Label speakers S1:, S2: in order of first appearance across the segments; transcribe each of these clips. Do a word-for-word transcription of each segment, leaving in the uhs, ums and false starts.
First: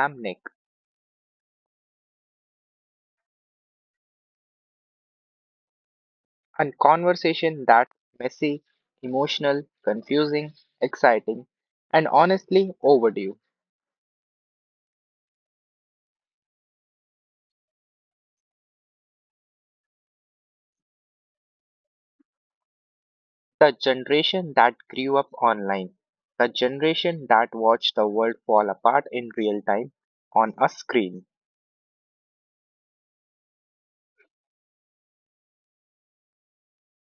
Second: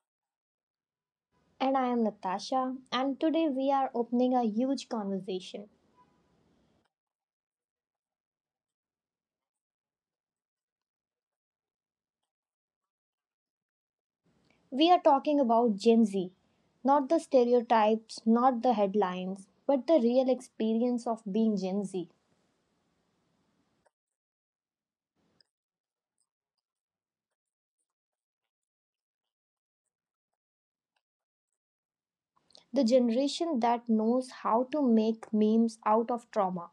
S1: am Nick.
S2: And I am Natasha, and today we are opening a huge conversation.
S1: A conversation that's messy, emotional, confusing, exciting, and honestly overdue.
S2: We are talking about Gen Z, not the stereotypes, not the headlines, but the real experience of being Gen Z,
S1: The generation that grew up online, the generation that watched the world fall apart in real time on a screen.
S2: the generation that knows how to make memes out of trauma,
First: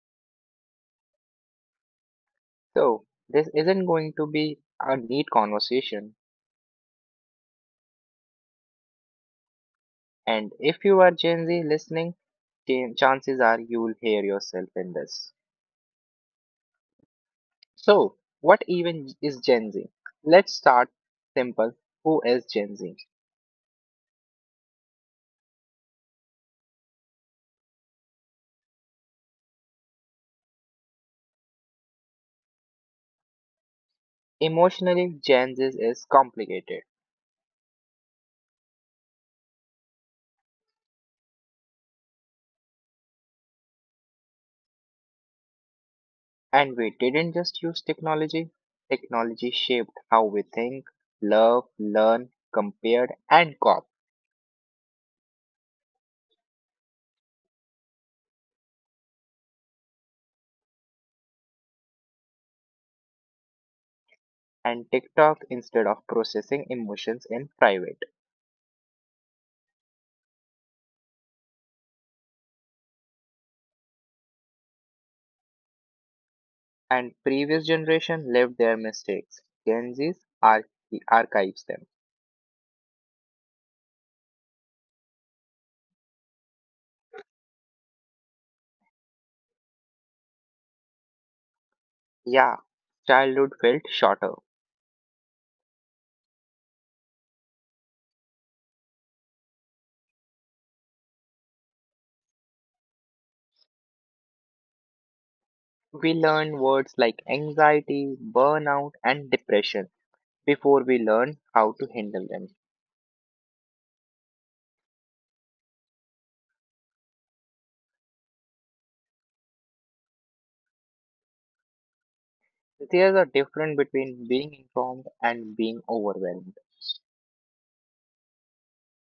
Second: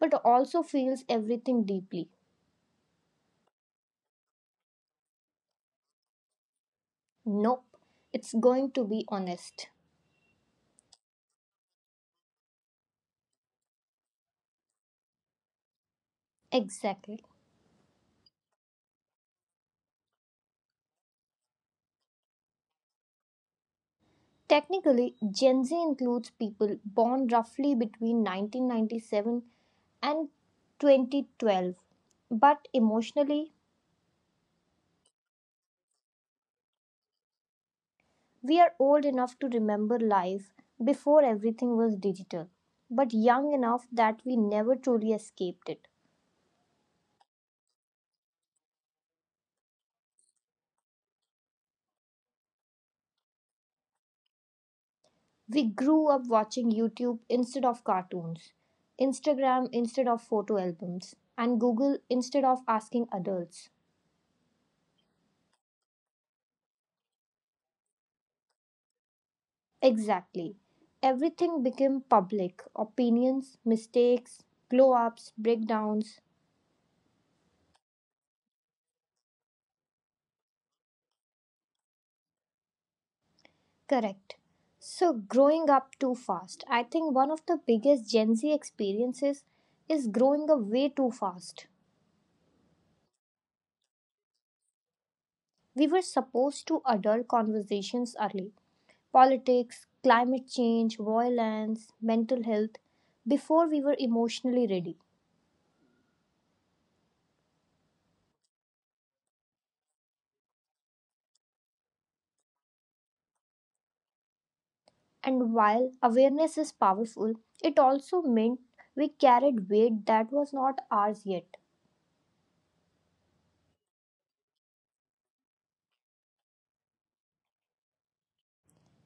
S2: but also feels everything deeply.
S1: So, this isn't going to be a neat conversation,
S2: Nope, it's going to be honest.
S1: and if you are Gen Z listening, chan- chances are you'll hear yourself in this.
S2: Exactly.
S1: So, what even is Gen Z? Let's start simple. Who is Gen Z?
S2: Technically, Gen Z includes people born roughly between nineteen ninety-seven and twenty twelve. But emotionally,
S1: Emotionally, Gen Z is complicated.
S2: we are old enough to remember life before everything was digital, but young enough that we never truly escaped it.
S1: And we didn't just use technology. Technology shaped how we think, love, learn, compare, and cop.
S2: We grew up watching YouTube instead of cartoons, Instagram instead of photo albums, and Google instead of asking adults.
S1: And TikTok, instead of processing emotions in private.
S2: Exactly. Everything became public opinions, mistakes, glow ups, breakdowns.
S1: And previous generation lived their mistakes. Gen Z's arch- archives them.
S2: Correct. So, growing up too fast. I think one of the biggest Gen Z experiences is growing up way too fast.
S1: Yeah, childhood felt shorter.
S2: We were supposed to adult conversations early: politics, climate change, violence, mental health, before we were emotionally ready.
S1: We learn words like anxiety, burnout, and depression before we learn how to handle them.
S2: And while awareness is powerful, it also meant we carried weight that was not ours yet.
S1: There's a difference between being informed and being overwhelmed.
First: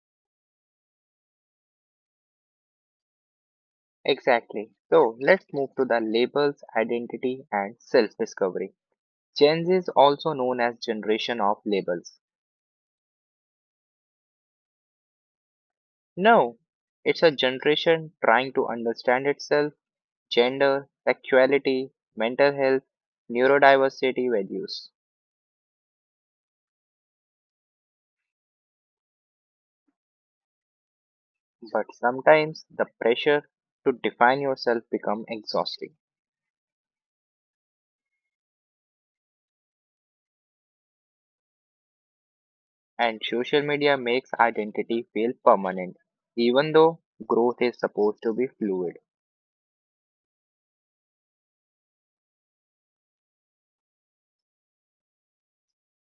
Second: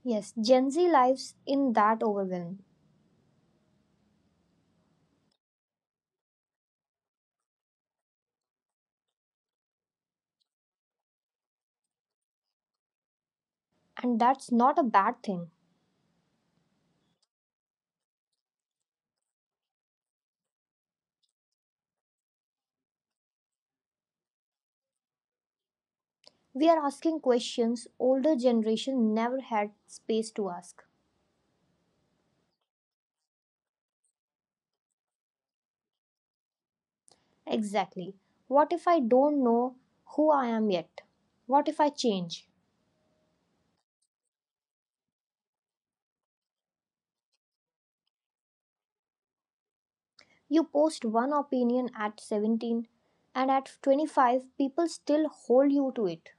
S2: Yes, Gen Z lives in that overwhelm,
S1: Exactly. So let's move to the labels, identity, and self discovery. Gen Z is also known as generation of labels.
S2: and that's not a bad thing.
S1: No, it's a generation trying to understand itself, gender, sexuality, mental health, neurodiversity values.
S2: We are asking questions older generation never had space to ask.
S1: But sometimes the pressure to define yourself become exhausting,
S2: Exactly. What if I don't know who I am yet? What if I change?
S1: and social media makes identity feel permanent, even though growth is supposed to be fluid.
S2: You post one opinion at seventeen, and at twenty-five people still hold you to it.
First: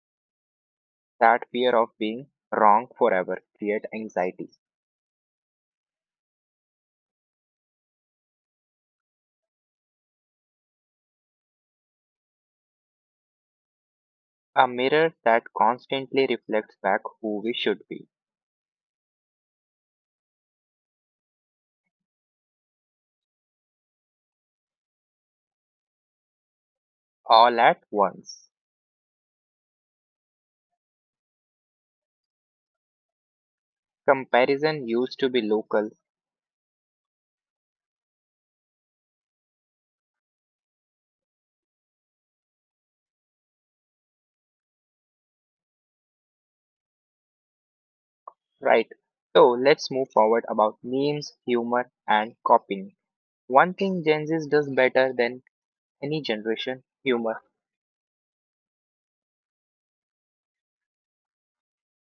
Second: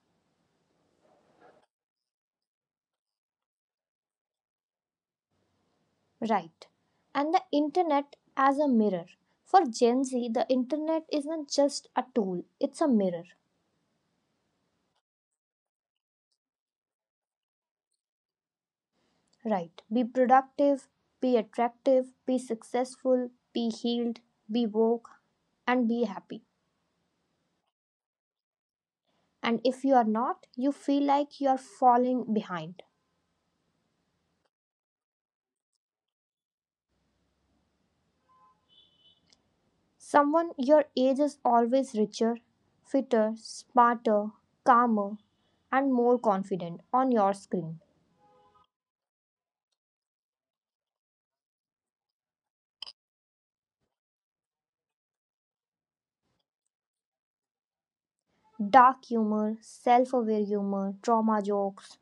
S1: That fear of being wrong forever creates anxiety,
S2: Right. And the internet as a mirror. For Gen Z, the internet isn't just a tool, it's a mirror.
S1: a mirror that constantly reflects back who we should be,
S2: Right. Be productive, be attractive, be successful, be healed, be woke, and be happy.
S1: all at once.
S2: And if you are not, you feel like you are falling behind.
S1: Comparison used to be local,
S2: Someone your age is always richer, fitter, smarter, calmer, and more confident on your screen.
S1: right? So let's move forward about memes, humor, and copying. One thing Gen Z does better than any generation, humor.
S2: Dark humor, self aware humor, trauma jokes,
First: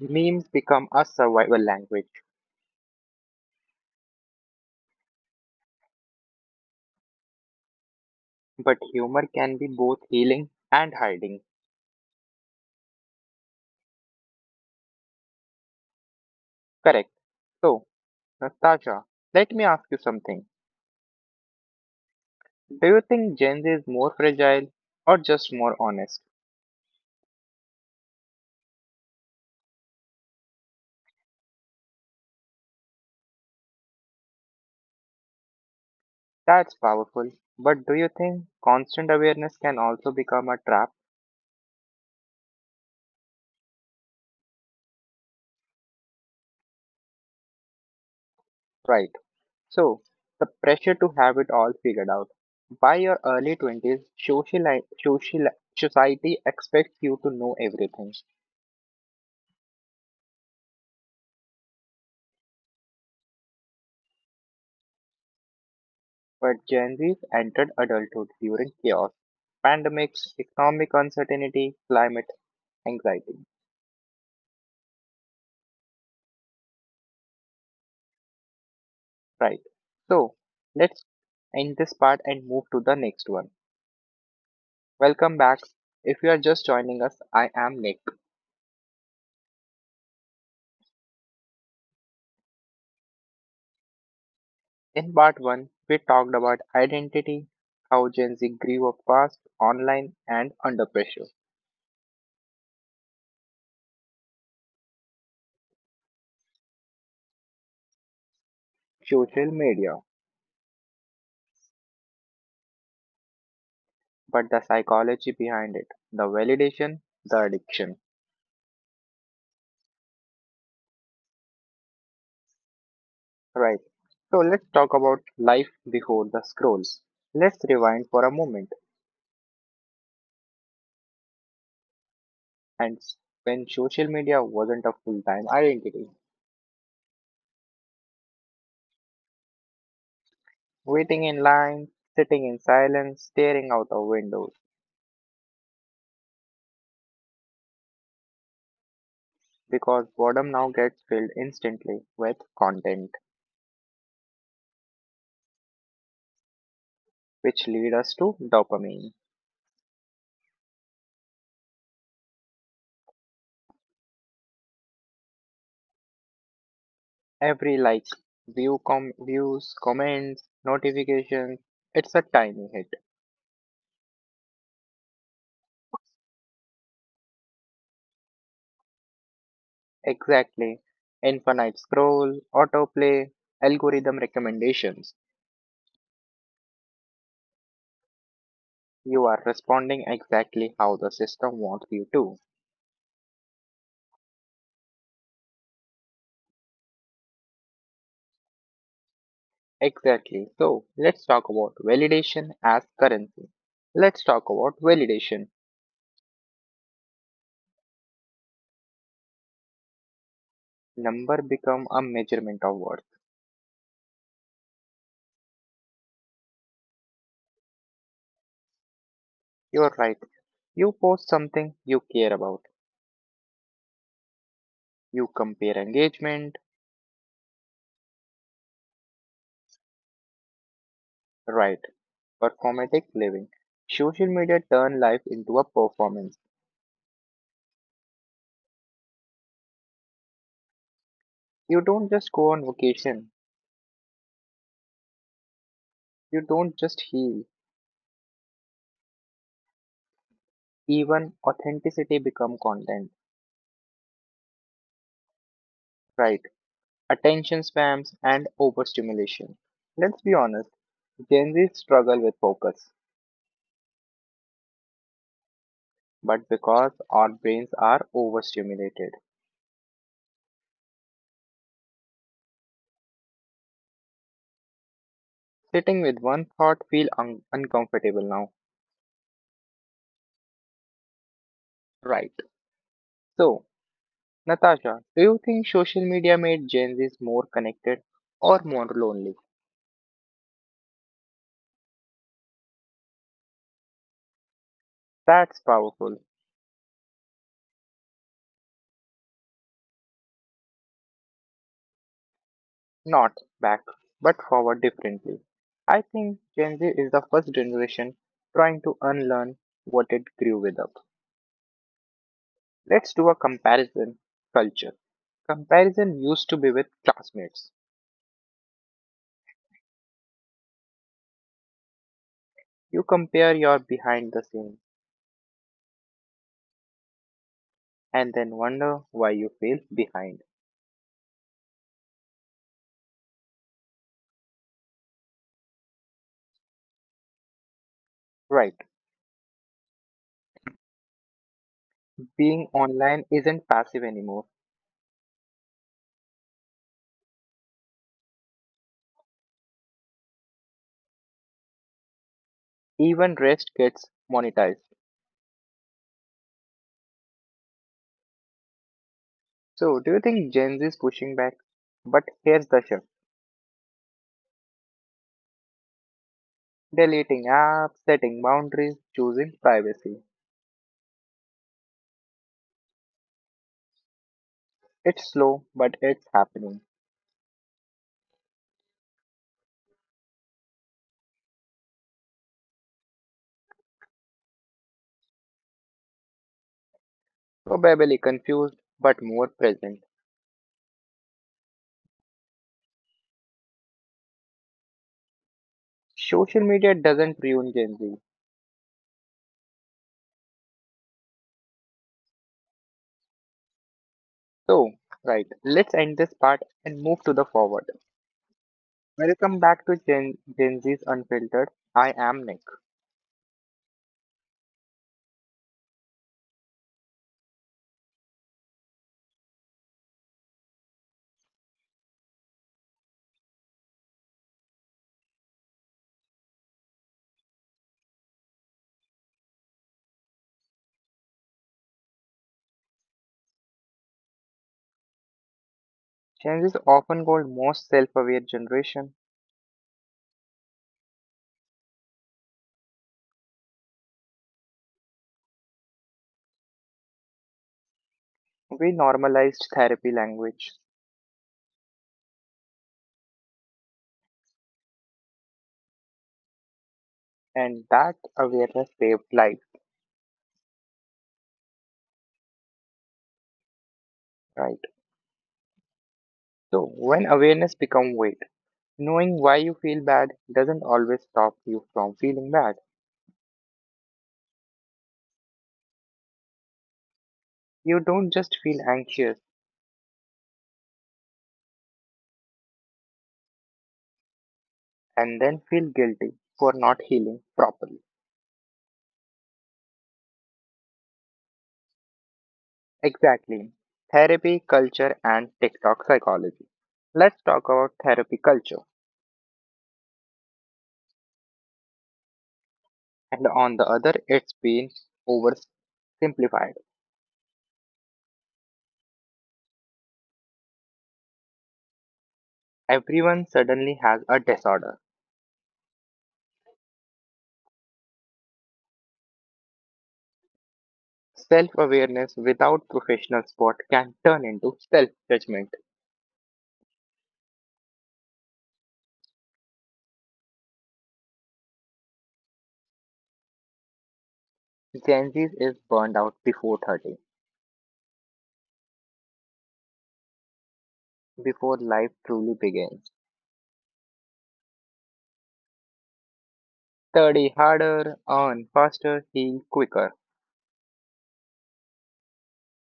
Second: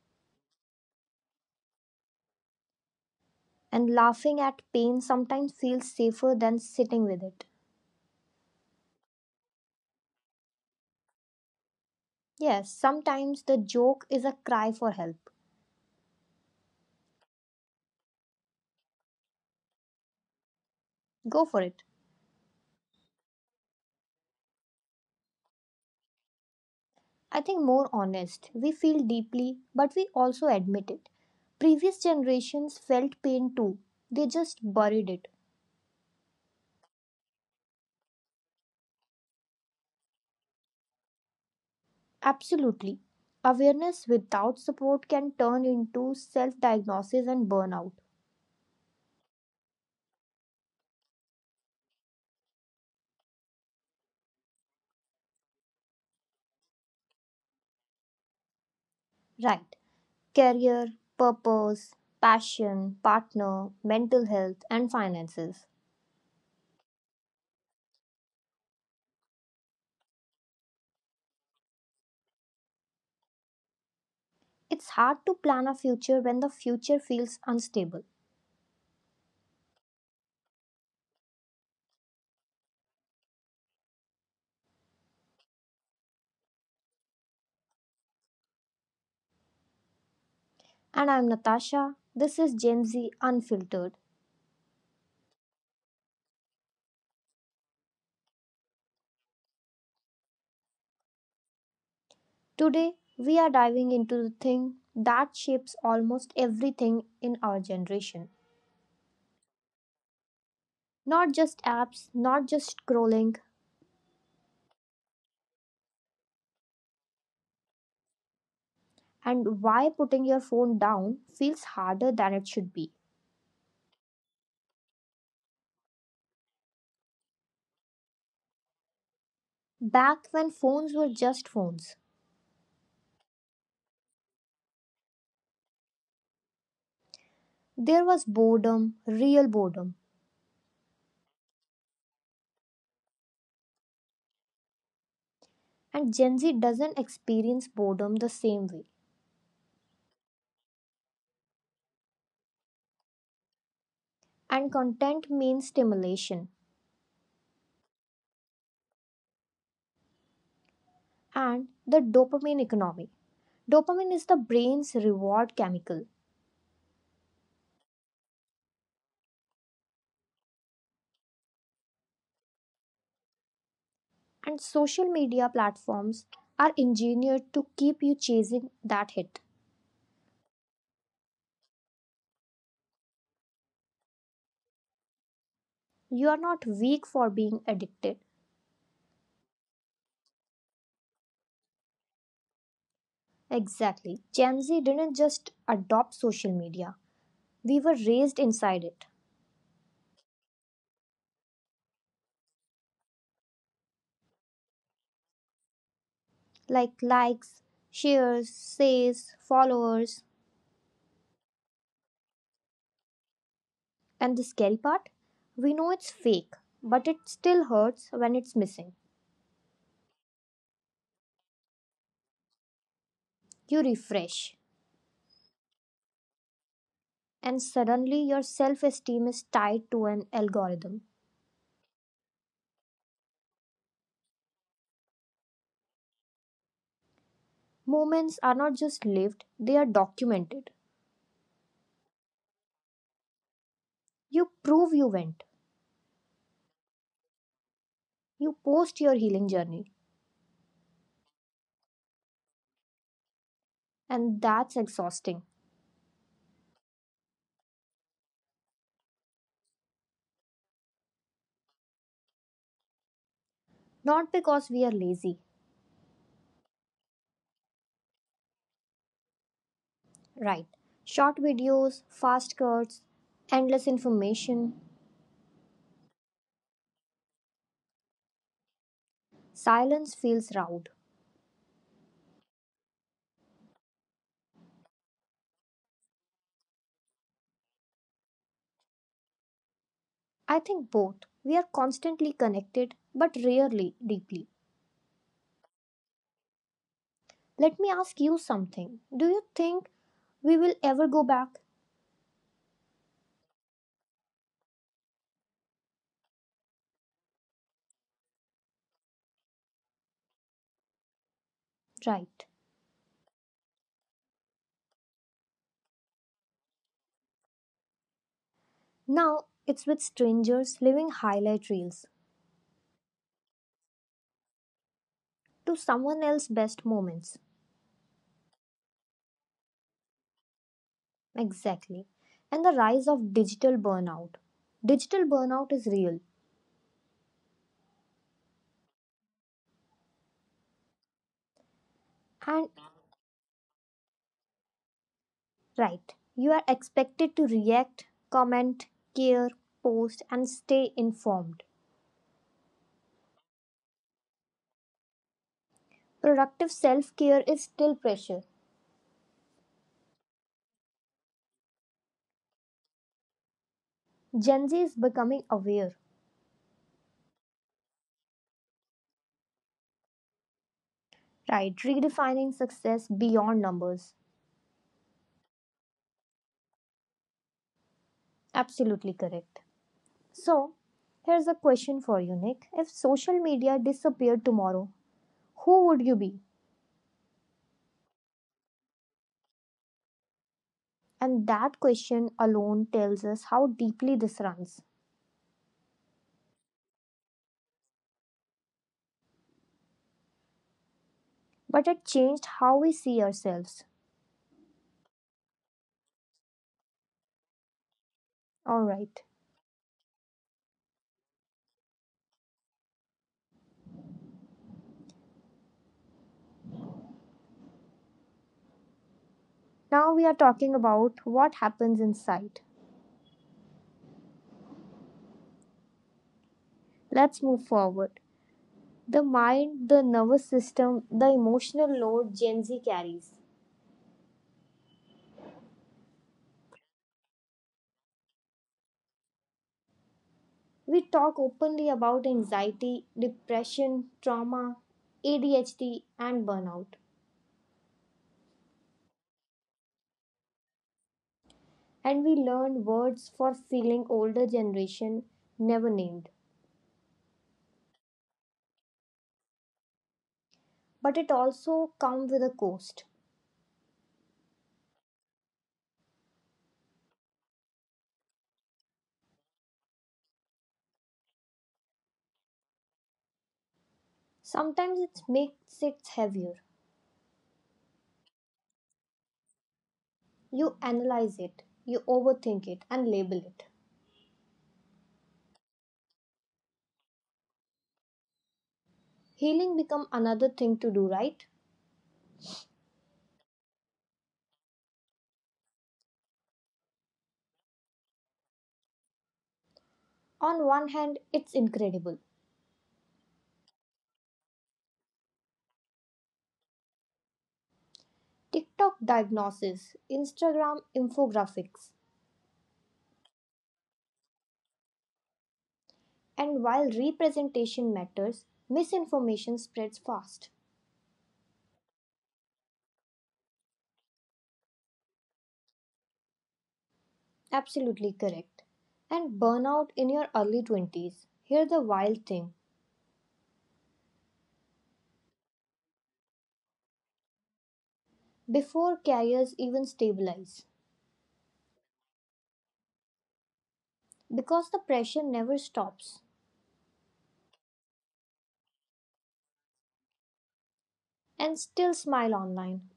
S1: Memes become a survival language,
S2: and laughing at pain sometimes feels safer than sitting with it.
S1: but humor can be both healing and hiding.
S2: Yes, sometimes the joke is a cry for help.
S1: Correct. So, Natasha, let me ask you something.
S2: Go for it.
S1: Do you think Gen Z is more fragile or just more honest?
S2: I think more honest. We feel deeply, but we also admit it. Previous generations felt pain too. They just buried it.
S1: That's powerful. But do you think constant awareness can also become a trap?
S2: Absolutely. Awareness without support can turn into self diagnosis and burnout.
S1: Right. So, the pressure to have it all figured out. By your early twenties, sociali- sociali- society expects you to know everything.
S2: Right. Career, purpose, passion, partner, mental health, and finances.
S1: But Gen Zs entered adulthood during chaos, pandemics, economic uncertainty, climate anxiety.
S2: It's hard to plan a future when the future feels unstable.
S1: Right. So let's end this part and move to the next one. Welcome back. If you are just joining us, I am Nick.
S2: And I'm Natasha. This is Gen Z Unfiltered.
S1: In part one, we talked about identity, how Gen Z grew up fast, online, and under pressure,
S2: Today, we are diving into the thing that shapes almost everything in our generation.
S1: social media,
S2: Not just apps, not just scrolling,
S1: but the psychology behind it, the validation, the addiction.
S2: and why putting your phone down feels harder than it should be.
S1: Right. So let's talk about life before the scrolls. Let's rewind for a moment
S2: Back when phones were just phones,
S1: and s- when social media wasn't a full time identity.
S2: there was boredom, real boredom,
S1: Waiting in line, sitting in silence, staring out of windows.
S2: and Gen Z doesn't experience boredom the same way.
S1: Because boredom now gets filled instantly with content,
S2: And content means stimulation
S1: which lead us to dopamine.
S2: and the dopamine economy. Dopamine is the brain's reward chemical.
S1: Every like, view com- views, comments, notifications, it's a tiny hit.
S2: And social media platforms are engineered to keep you chasing that hit.
S1: Exactly. Infinite scroll, autoplay, algorithm recommendations.
S2: You are not weak for being addicted.
S1: You are responding exactly how the system wants you to.
S2: Exactly. Gen Z didn't just adopt social media, we were raised inside it.
S1: Exactly. So let's talk about validation as currency. Let's talk about validation.
S2: Like likes, shares, says, followers.
S1: Number become a measurement of worth.
S2: And the scary part? We know it's fake, but it still hurts when it's missing.
S1: You're right. You post something you care about.
S2: You refresh,
S1: You compare engagement,
S2: and suddenly your self esteem is tied to an algorithm.
S1: right? Performatic living. Social media turn life into a performance.
S2: Moments are not just lived, they are documented.
S1: You don't just go on vacation.
S2: You prove you went.
S1: You don't just heal.
S2: You post your healing journey.
S1: Even authenticity become content,
S2: And that's exhausting.
S1: right? Attention spams, and overstimulation. Let's be honest, Gen Z struggle with focus,
S2: Not because we are lazy,
S1: but because our brains are overstimulated,
S2: right? Short videos, fast cuts, endless information,
S1: sitting with one thought feel un- uncomfortable now.
S2: silence feels loud.
S1: Right. So, Natasha, do you think social media made Gen Zs more connected or more lonely?
S2: I think both. We are constantly connected, but rarely deeply.
S1: That's powerful.
S2: Let me ask you something. Do you think we will ever go back?
S1: Not back, but forward differently. I think Gen Z is the first generation trying to unlearn what it grew with up.
S2: Right.
S1: Let's do a comparison culture. Comparison used to be with classmates.
S2: Now it's with strangers living highlight reels,
S1: You compare your behind the scenes
S2: to someone else's best moments.
S1: and then wonder why you feel behind.
S2: Exactly. And the rise of digital burnout. Digital burnout is real.
S1: Right. Being
S2: And
S1: online isn't passive anymore.
S2: right, you are expected to react, comment, care, post, and stay informed.
S1: Even rest gets monetized.
S2: Productive self care is still pressure.
S1: So, do you think Gen Z is pushing back? But here's the shift,
S2: Gen Z is becoming aware,
S1: deleting apps, setting boundaries, choosing privacy.
S2: right? Redefining success beyond numbers.
S1: It's slow, but it's happening.
S2: Absolutely correct. So, here's a question for you, Nick. If social media disappeared tomorrow, who would you be?
S1: Probably confused, but more present.
S2: And that question alone tells us how deeply this runs.
S1: Social media doesn't ruin Gen Z.
S2: But it changed how we see ourselves.
S1: So, right, let's end this part and move to the forward.
S2: All right.
S1: Welcome back to Gen, Gen Z's Unfiltered. I am Nick.
S2: Now we are talking about what happens inside. Let's move forward. The mind, the nervous system, the emotional load Gen Z carries.
S1: Gen Z is often called most self-aware generation.
S2: We talk openly about anxiety, depression, trauma, A D H D, and burnout.
S1: We normalized therapy language,
S2: And we learn words for feeling older generation never named.
S1: and that awareness saved life,
S2: But it also comes with a cost.
S1: right? So, when awareness become weight, knowing why you feel bad doesn't always stop you from feeling bad.
S2: Sometimes it makes it heavier.
S1: You don't just feel anxious
S2: You analyze it, you overthink it, and label it.
S1: and then feel guilty for not healing properly.
S2: Healing become another thing to do, right?
S1: Exactly. Therapy, culture, and TikTok psychology. Let's talk about therapy culture.
S2: On one hand, it's incredible.
S1: And on the other, it's been oversimplified.
S2: TikTok diagnosis, Instagram infographics,
S1: Everyone suddenly has a disorder.
S2: and while representation matters, misinformation spreads fast.
S1: Self awareness without professional support can turn into self judgment.
S2: Absolutely correct. And burnout in your early twenties. Here's the wild thing:
S1: Gen Z is burned out before thirty,
S2: before careers even stabilize,
S1: before life truly begins.
S2: because the pressure never stops.
S1: Study harder, earn faster, heal quicker.
S2: And still smile online.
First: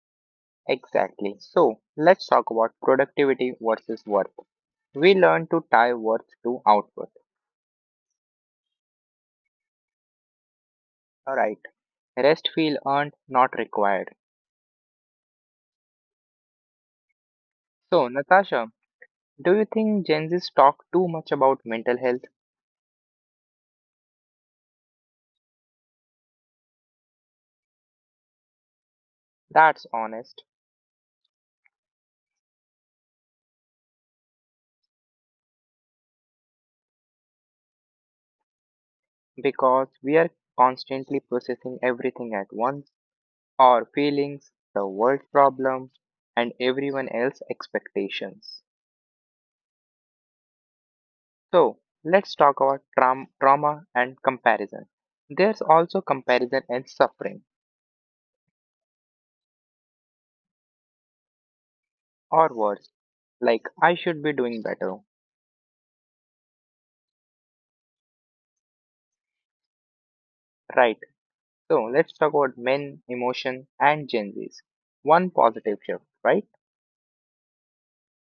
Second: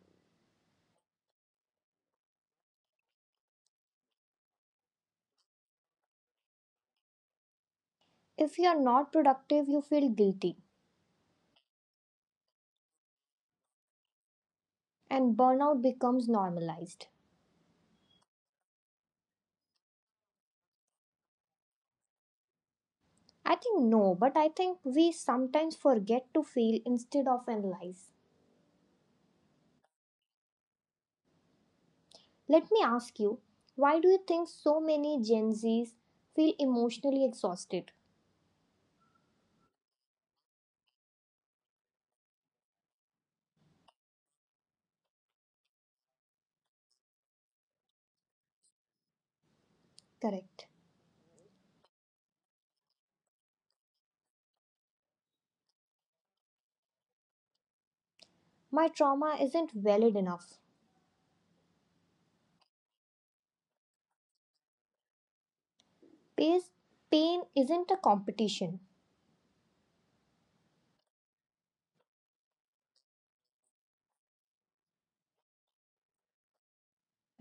S1: Exactly. So let's talk about productivity versus worth. We learn to tie worth to output.
S2: If you're not productive, you feel guilty,
S1: Alright. Rest feel earned, not required.
S2: and burnout becomes normalized.
S1: So Natasha, do you think Gen Z's talk too much about mental health?
S2: I think no, but I think we sometimes forget to feel instead of analyze.
S1: That's honest.
S2: Let me ask you, why do you think so many Gen Zs feel emotionally exhausted?
S1: Because we are constantly processing everything at once. Our feelings, the world problem, and everyone else's expectations.
S2: Correct.
S1: So let's talk about traum- trauma and comparison. There's also comparison and suffering,
S2: My trauma isn't valid enough.
S1: or words like I should be doing better,
S2: Pain isn't a competition.
S1: right? So let's talk about men, emotion, and Gen Zs. One positive shift, right?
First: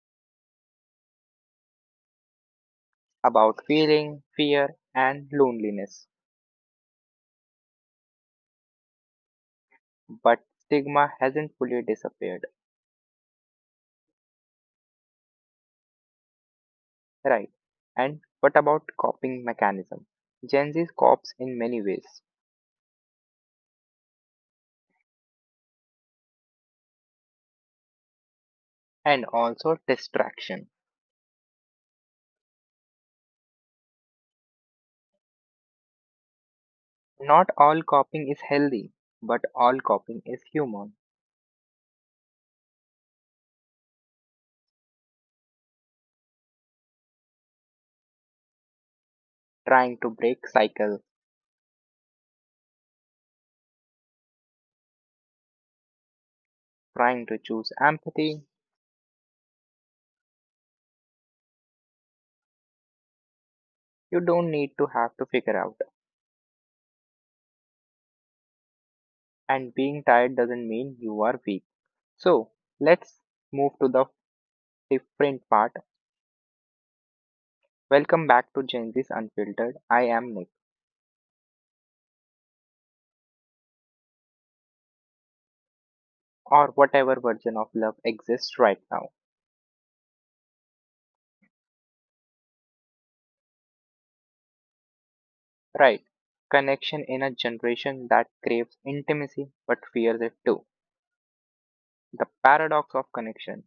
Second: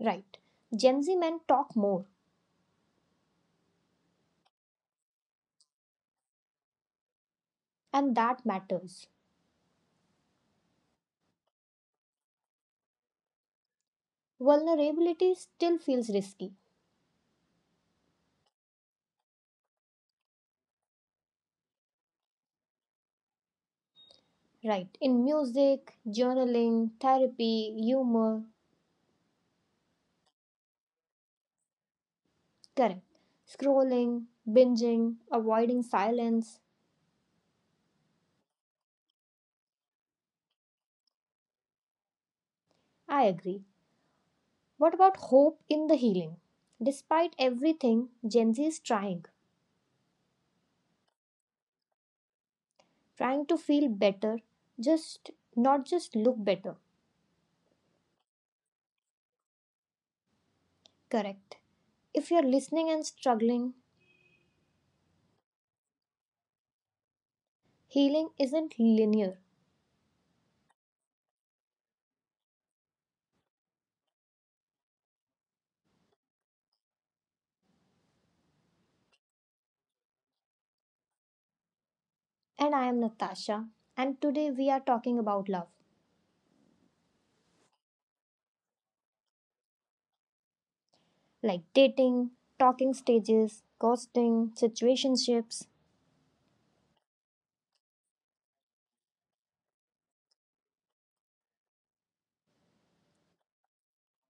S2: Right. Gen Z men talk more,
S1: About feeling, fear, and loneliness.
S2: and that matters.
S1: But stigma hasn't fully disappeared,
S2: Vulnerability still feels risky.
S1: right? And what about coping mechanism? Gen Z copes in many ways,
S2: Right. In music, journaling, therapy, humor.
S1: and also distraction.
S2: Correct. Scrolling, binging, avoiding silence.
S1: Not all copying is healthy, but all copying is human.
S2: I agree. What about hope in the healing? Despite everything, Gen Z is trying.
S1: Trying to break cycles,
S2: Trying to feel better, just not just look better.
S1: trying to choose empathy,
S2: Correct. If you're listening and struggling,
S1: you don't need to have to figure out.
S2: healing isn't linear.
S1: And being tired doesn't mean you are weak. So, let's move to the different part. Welcome back to Gen Z's Unfiltered. I am Nick,
S2: And I am Natasha, and today we are talking about love.
S1: or whatever version of love exists right now.
S2: Like dating, talking stages, ghosting, situationships.
S1: Right. Connection in a generation that craves intimacy but fears it too. The paradox of connection.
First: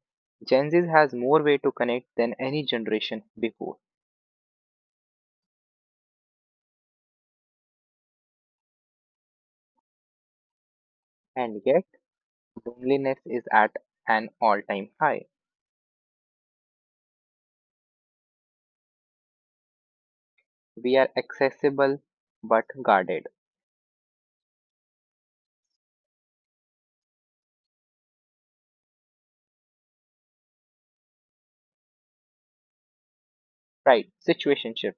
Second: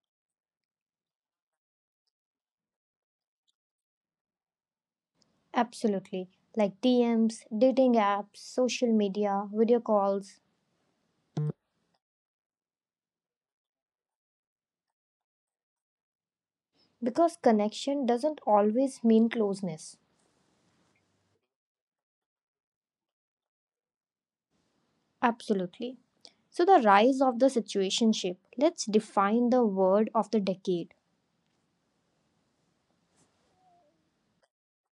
S1: Gen Z has more way to connect than any generation before,
S2: Absolutely. Like D Ms, dating apps, social media, video calls.
S1: and yet loneliness is at an all-time high.
S2: Because connection doesn't always mean closeness.
S1: We are accessible but guarded.
S2: Absolutely. So, the rise of the situationship. Let's define the word of the decade.
S1: Right. Situationship.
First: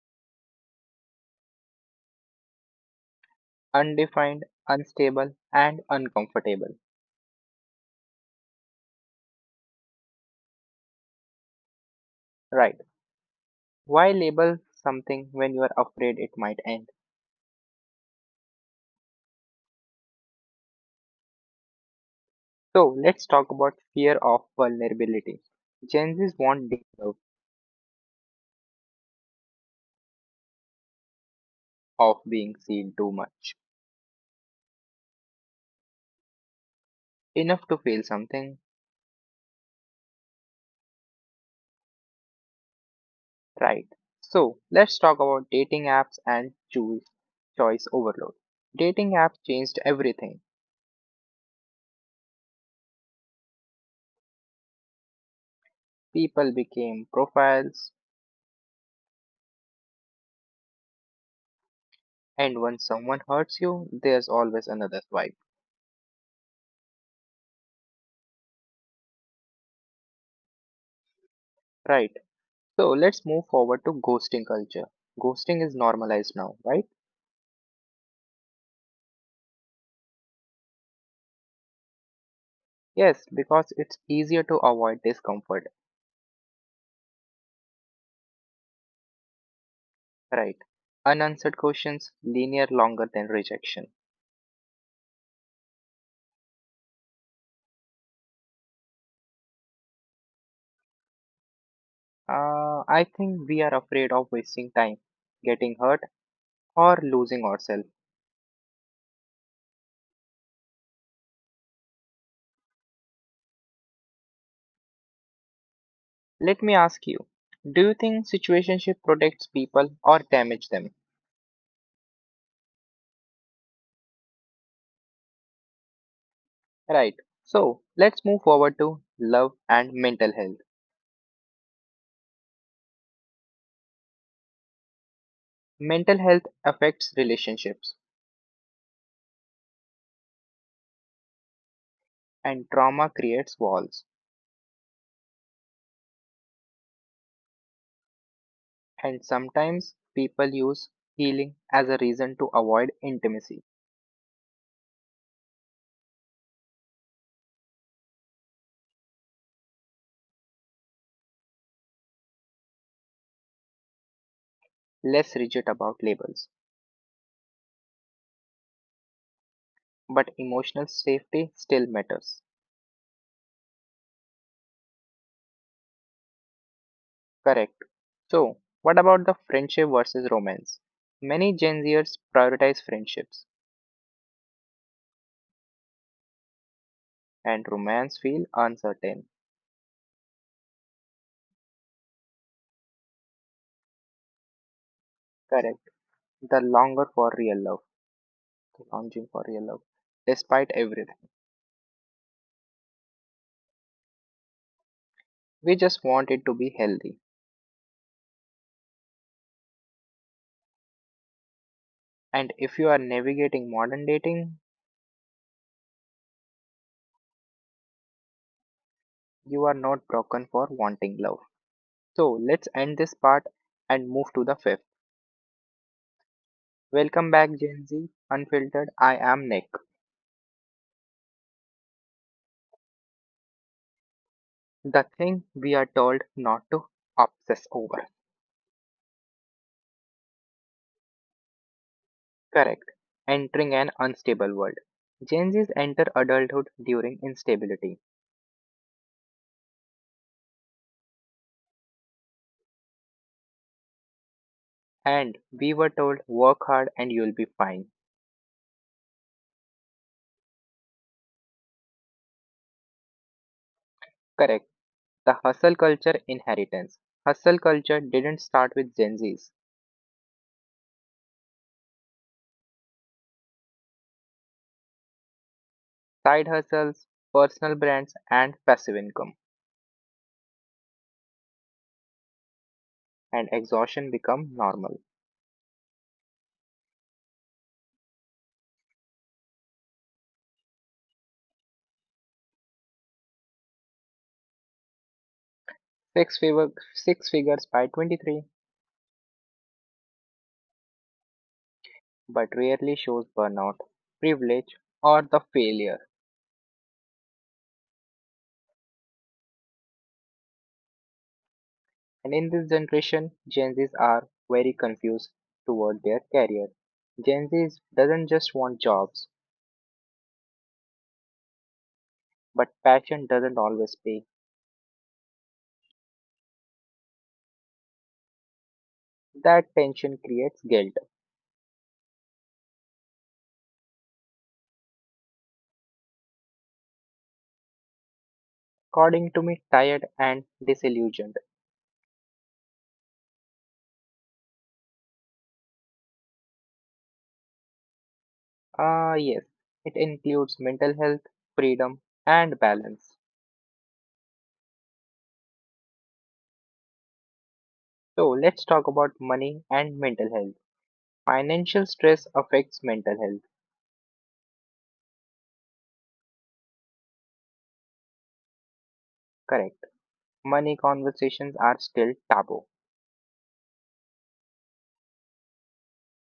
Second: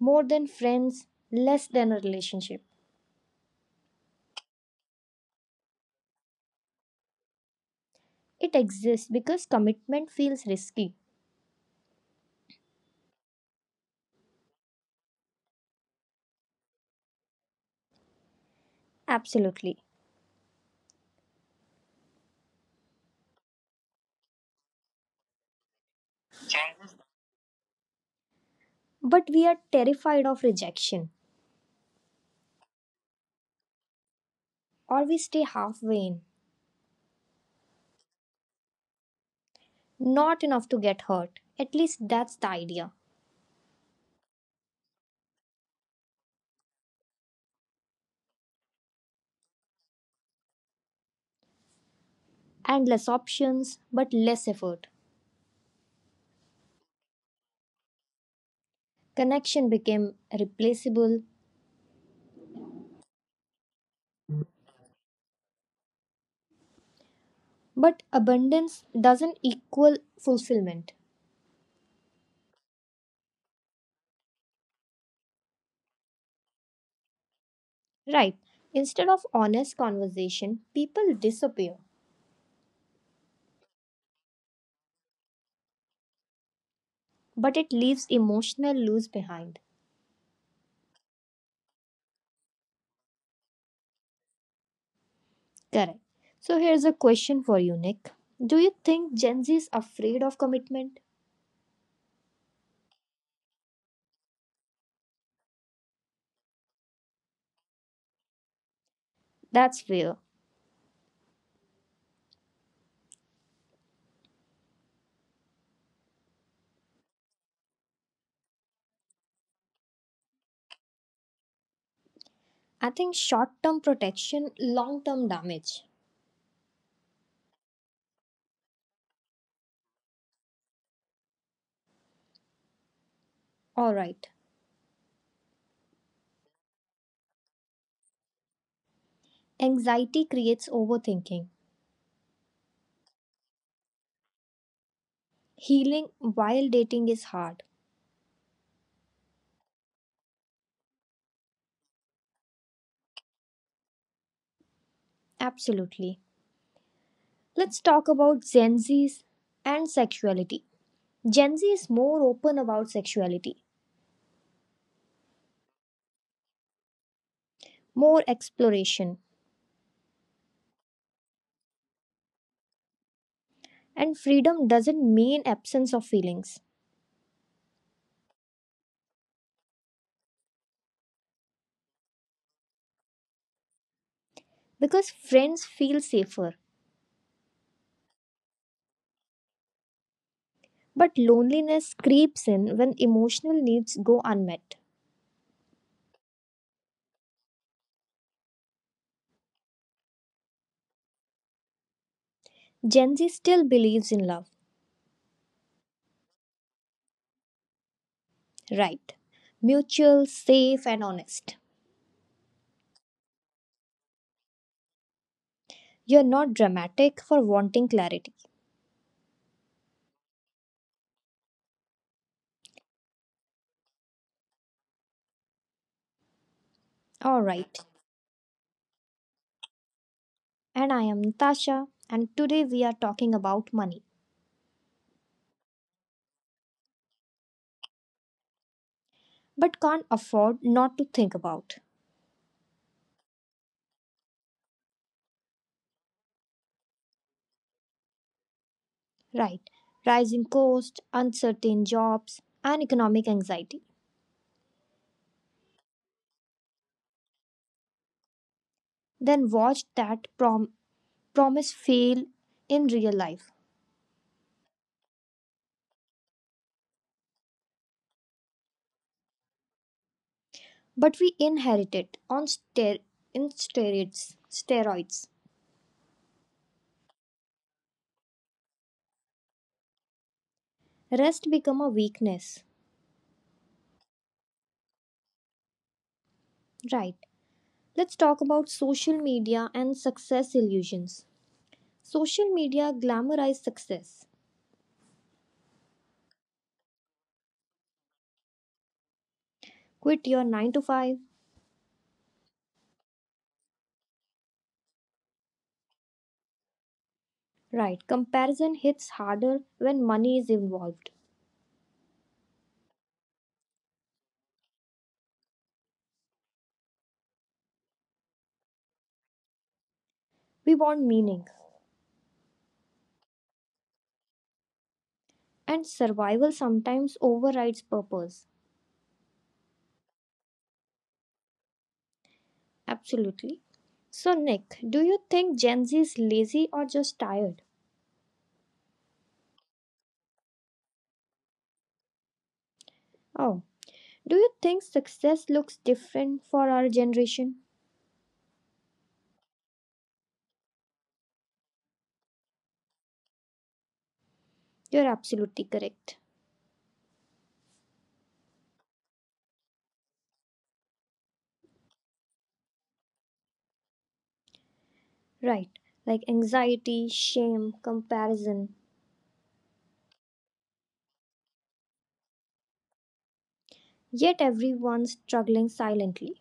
S2: More than friends, less than a relationship.
S1: Undefined, unstable, and uncomfortable.
S2: It exists because commitment feels risky.
S1: Right. Why label something when you are afraid it might end?
S2: Absolutely.
S1: So let's talk about fear of vulnerability. Gen Z's want deep love,
S2: But we are terrified of rejection,
S1: of being seen too much.
S2: or we stay halfway in.
S1: Enough to feel something.
S2: Not enough to get hurt. At least that's the idea.
S1: Right. So let's talk about dating apps and choice choice overload. Dating apps changed everything.
S2: Endless options, but less effort.
S1: People became profiles,
S2: Connection became replaceable,
S1: and when someone hurts you, there's always another swipe.
S2: but abundance doesn't equal fulfillment.
S1: Right. So let's move forward to ghosting culture. Ghosting is normalized now, right?
S2: Right. Instead of honest conversation, people disappear,
S1: Yes, because it's easier to avoid discomfort.
S2: but it leaves emotional loss behind.
S1: Right. Unanswered questions linear longer than rejection.
S2: Correct. So here's a question for you, Nick. Do you think Gen Z is afraid of commitment?
S1: Uh, I think we are afraid of wasting time, getting hurt, or losing ourselves.
S2: That's fair.
S1: Let me ask you, do you think situationship protects people or damage them?
S2: I think short term protection, long term damage.
S1: Right. So let's move forward to love and mental health.
S2: Alright.
S1: Mental health affects relationships
S2: Anxiety creates overthinking.
S1: and trauma creates walls.
S2: Healing while dating is hard.
S1: And sometimes people use healing as a reason to avoid intimacy,
S2: Absolutely. Let's talk about Gen Z's and sexuality. Gen Z is more open about sexuality,
S1: less rigid about labels.
S2: more exploration,
S1: But emotional safety still matters.
S2: and freedom doesn't mean absence of feelings,
S1: Correct. So what about the friendship versus romance? Many Gen Zers prioritize friendships
S2: because friends feel safer.
S1: and romance feel uncertain.
S2: But loneliness creeps in when emotional needs go unmet.
S1: Correct. The longer for real love, the longing for real love, despite everything.
S2: Gen Z still believes in love,
S1: We just want it to be healthy.
S2: right? Mutual, safe, and honest.
S1: And if you are navigating modern dating,
S2: You're not dramatic for wanting clarity.
S1: you are not broken for wanting love. So let's end this part and move to the fifth. Welcome
S2: All
S1: back,
S2: right,
S1: Gen Z Unfiltered. I am Nick.
S2: and I am Natasha, and today we are talking about money,
S1: The thing we are told not to obsess over.
S2: but can't afford not to think about.
S1: Correct. Entering an unstable world. Gen Zs enter adulthood during instability.
S2: Right, rising costs, uncertain jobs, and economic anxiety.
S1: And we were told, work hard and you'll be fine.
S2: Then watch that prom- promise fail in real life,
S1: Correct. The hustle culture inheritance. Hustle culture didn't start with Gen Zs.
S2: but we inherit it on ster- in steroids. Steroids.
S1: Side hustles, personal brands, and passive income
S2: Rest become a weakness.
S1: and exhaustion become normal.
S2: Right. Let's talk about social media and success illusions. Social media glamorize success.
S1: Six, figure, six figures by twenty-three,
S2: Quit your nine to five.
S1: but rarely shows burnout, privilege, or the failure.
S2: Right, comparison hits harder when money is involved.
S1: And in this generation, Gen Zs are very confused toward their career. Gen Zs doesn't just want jobs,
S2: We want meaning,
S1: but passion doesn't always pay.
S2: and survival sometimes overrides purpose.
S1: That tension creates guilt.
S2: Absolutely. So, Nick, do you think Gen Z is lazy or just tired?
S1: According to me, tired and disillusioned.
S2: Oh, do you think success looks different for our generation?
S1: Ah, yes, it includes mental health, freedom, and balance.
S2: You're absolutely correct.
S1: So, let's talk about money and mental health. Financial stress affects mental health.
S2: Right, like anxiety, shame, comparison.
S1: Correct. Money conversations are still taboo.
S2: Yet everyone's struggling silently.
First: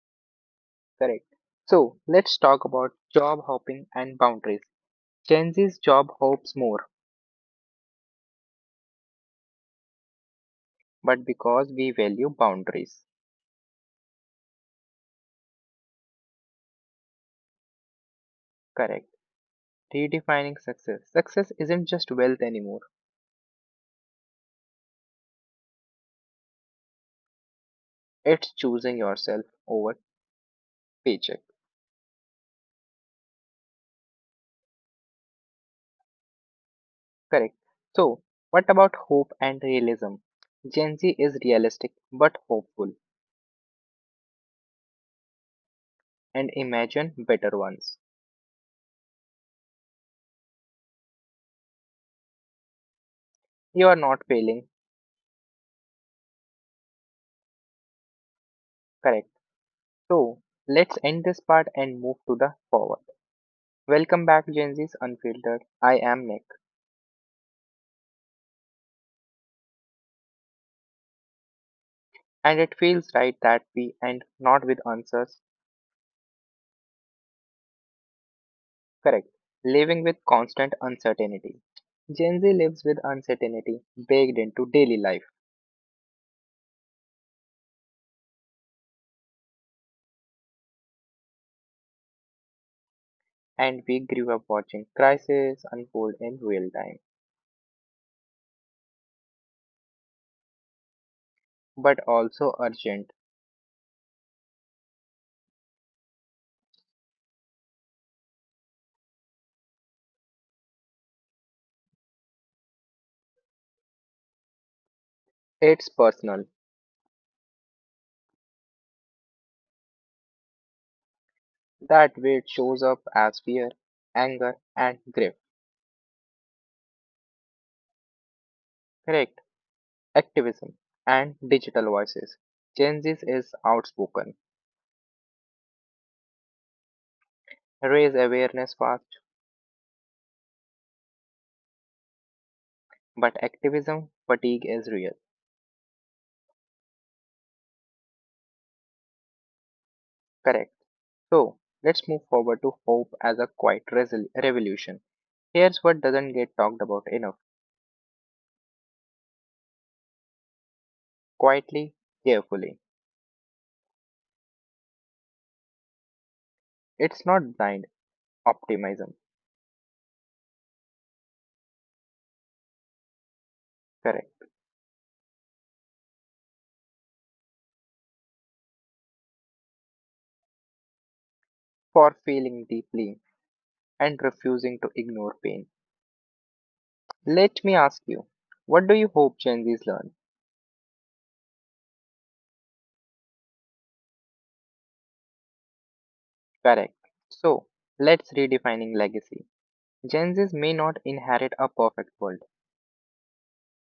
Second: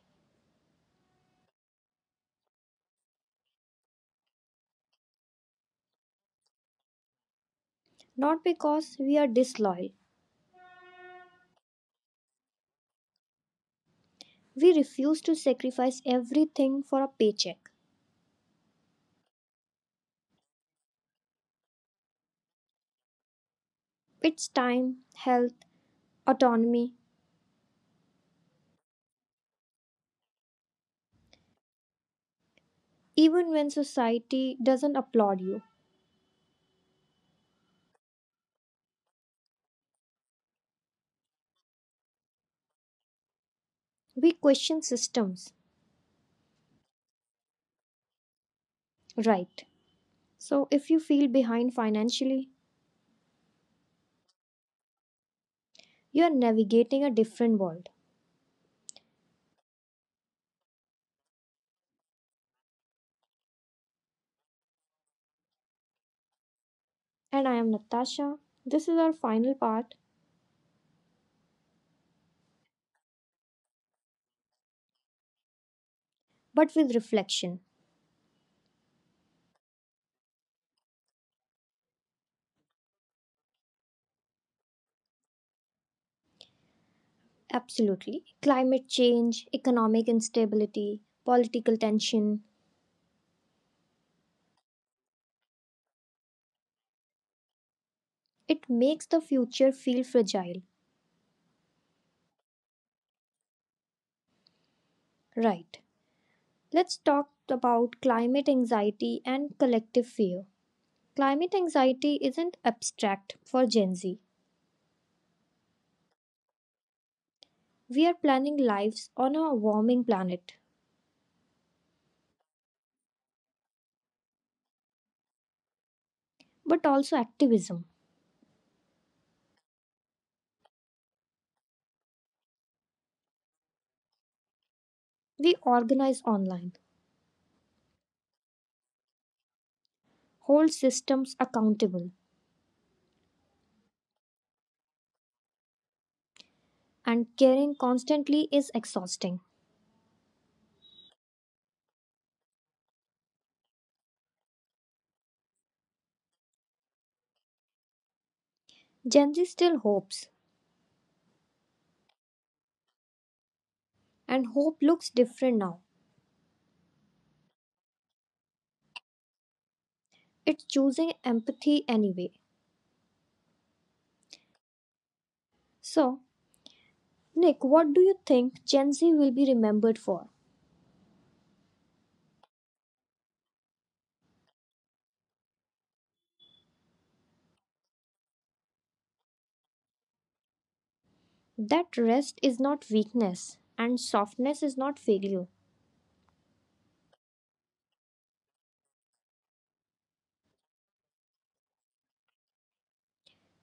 S1: Correct. So, let's talk about job hopping and boundaries. Gen Z's job hopes more,
S2: Not because we are disloyal,
S1: but because we value boundaries.
S2: we refuse to sacrifice everything for a paycheck.
S1: Correct. Redefining success. Success isn't just wealth anymore.
S2: It's time, health, autonomy.
S1: It's choosing yourself over paycheck.
S2: Even when society doesn't applaud you,
S1: Correct. So, what about hope and realism? Gen Z is realistic but hopeful
S2: we question systems.
S1: and imagine better ones.
S2: Right. So, if you feel behind financially,
S1: You are not failing.
S2: you are navigating a different world.
S1: Correct. So, let's end this part and move to the forward. Welcome back, Gen Z's Unfiltered. I am Nick,
S2: And I am Natasha. This is our final part,
S1: and it feels right that we end not with answers.
S2: but with reflection.
S1: Correct. Living with constant uncertainty. Gen Z lives with uncertainty baked into daily life.
S2: Absolutely. Climate change, economic instability, political tension,
S1: And we grew up watching crises unfold in real time,
S2: it makes the future feel fragile.
S1: but also urgent.
S2: Right. Let's talk about climate anxiety and collective fear. Climate anxiety isn't abstract for Gen Z.
S1: It's personal.
S2: We are planning lives on a warming planet,
S1: That weight shows up as fear, anger, and grief.
S2: but also activism.
S1: Correct. Activism and digital voices. Changes is outspoken.
S2: We organize online,
S1: Raise awareness fast,
S2: hold systems accountable,
S1: but activism fatigue is real.
S2: and caring constantly is exhausting.
S1: Correct. So let's move forward to hope as a quiet resol- revolution. Here's what doesn't get talked about enough.
S2: Gen Z still hopes,
S1: Quietly, carefully.
S2: and hope looks different now.
S1: It's not blind optimism.
S2: It's choosing empathy anyway.
S1: Correct.
S2: So, Nick, what do you think Gen Z will be remembered for?
S1: For feeling deeply and refusing to ignore pain. Let me ask you, what do you hope Gen Zs learn?
S2: That rest is not weakness and softness is not failure,
S1: Correct. So, let's redefining legacy. Gen Zs may not inherit a perfect world.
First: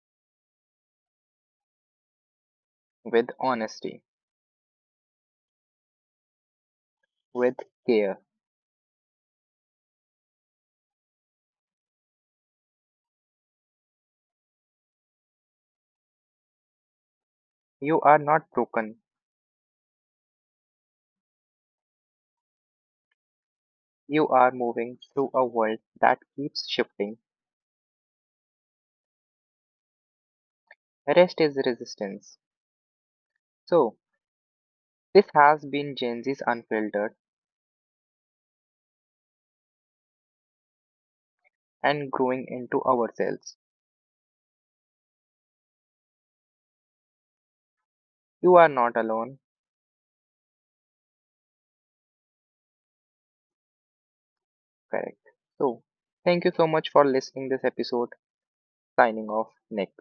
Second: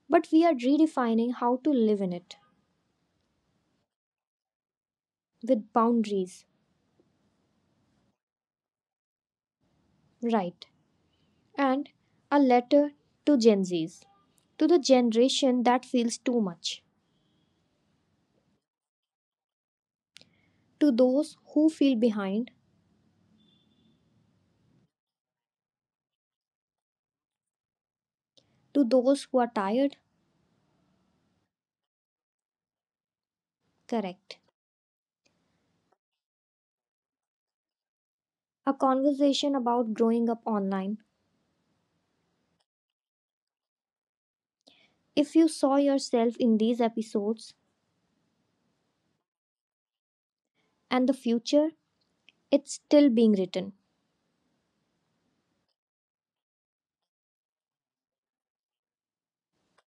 S2: but we are redefining how to live in it
S1: With honesty,
S2: with boundaries,
S1: with care,
S2: right? And a letter to Gen Zs, to the generation that feels too much,
S1: you are not broken.
S2: to those who feel behind,
S1: You are moving through a world that keeps shifting.
S2: to those who are tired,
S1: Rest is resistance. So,
S2: correct.
S1: this has been Gen Z's unfiltered
S2: A conversation about growing up online.
S1: and growing into ourselves.
S2: If you saw yourself in these episodes
S1: You are not alone.
S2: and the future, it's still being written.
S1: Correct. So, thank you so much for listening this episode. Signing off, Nick.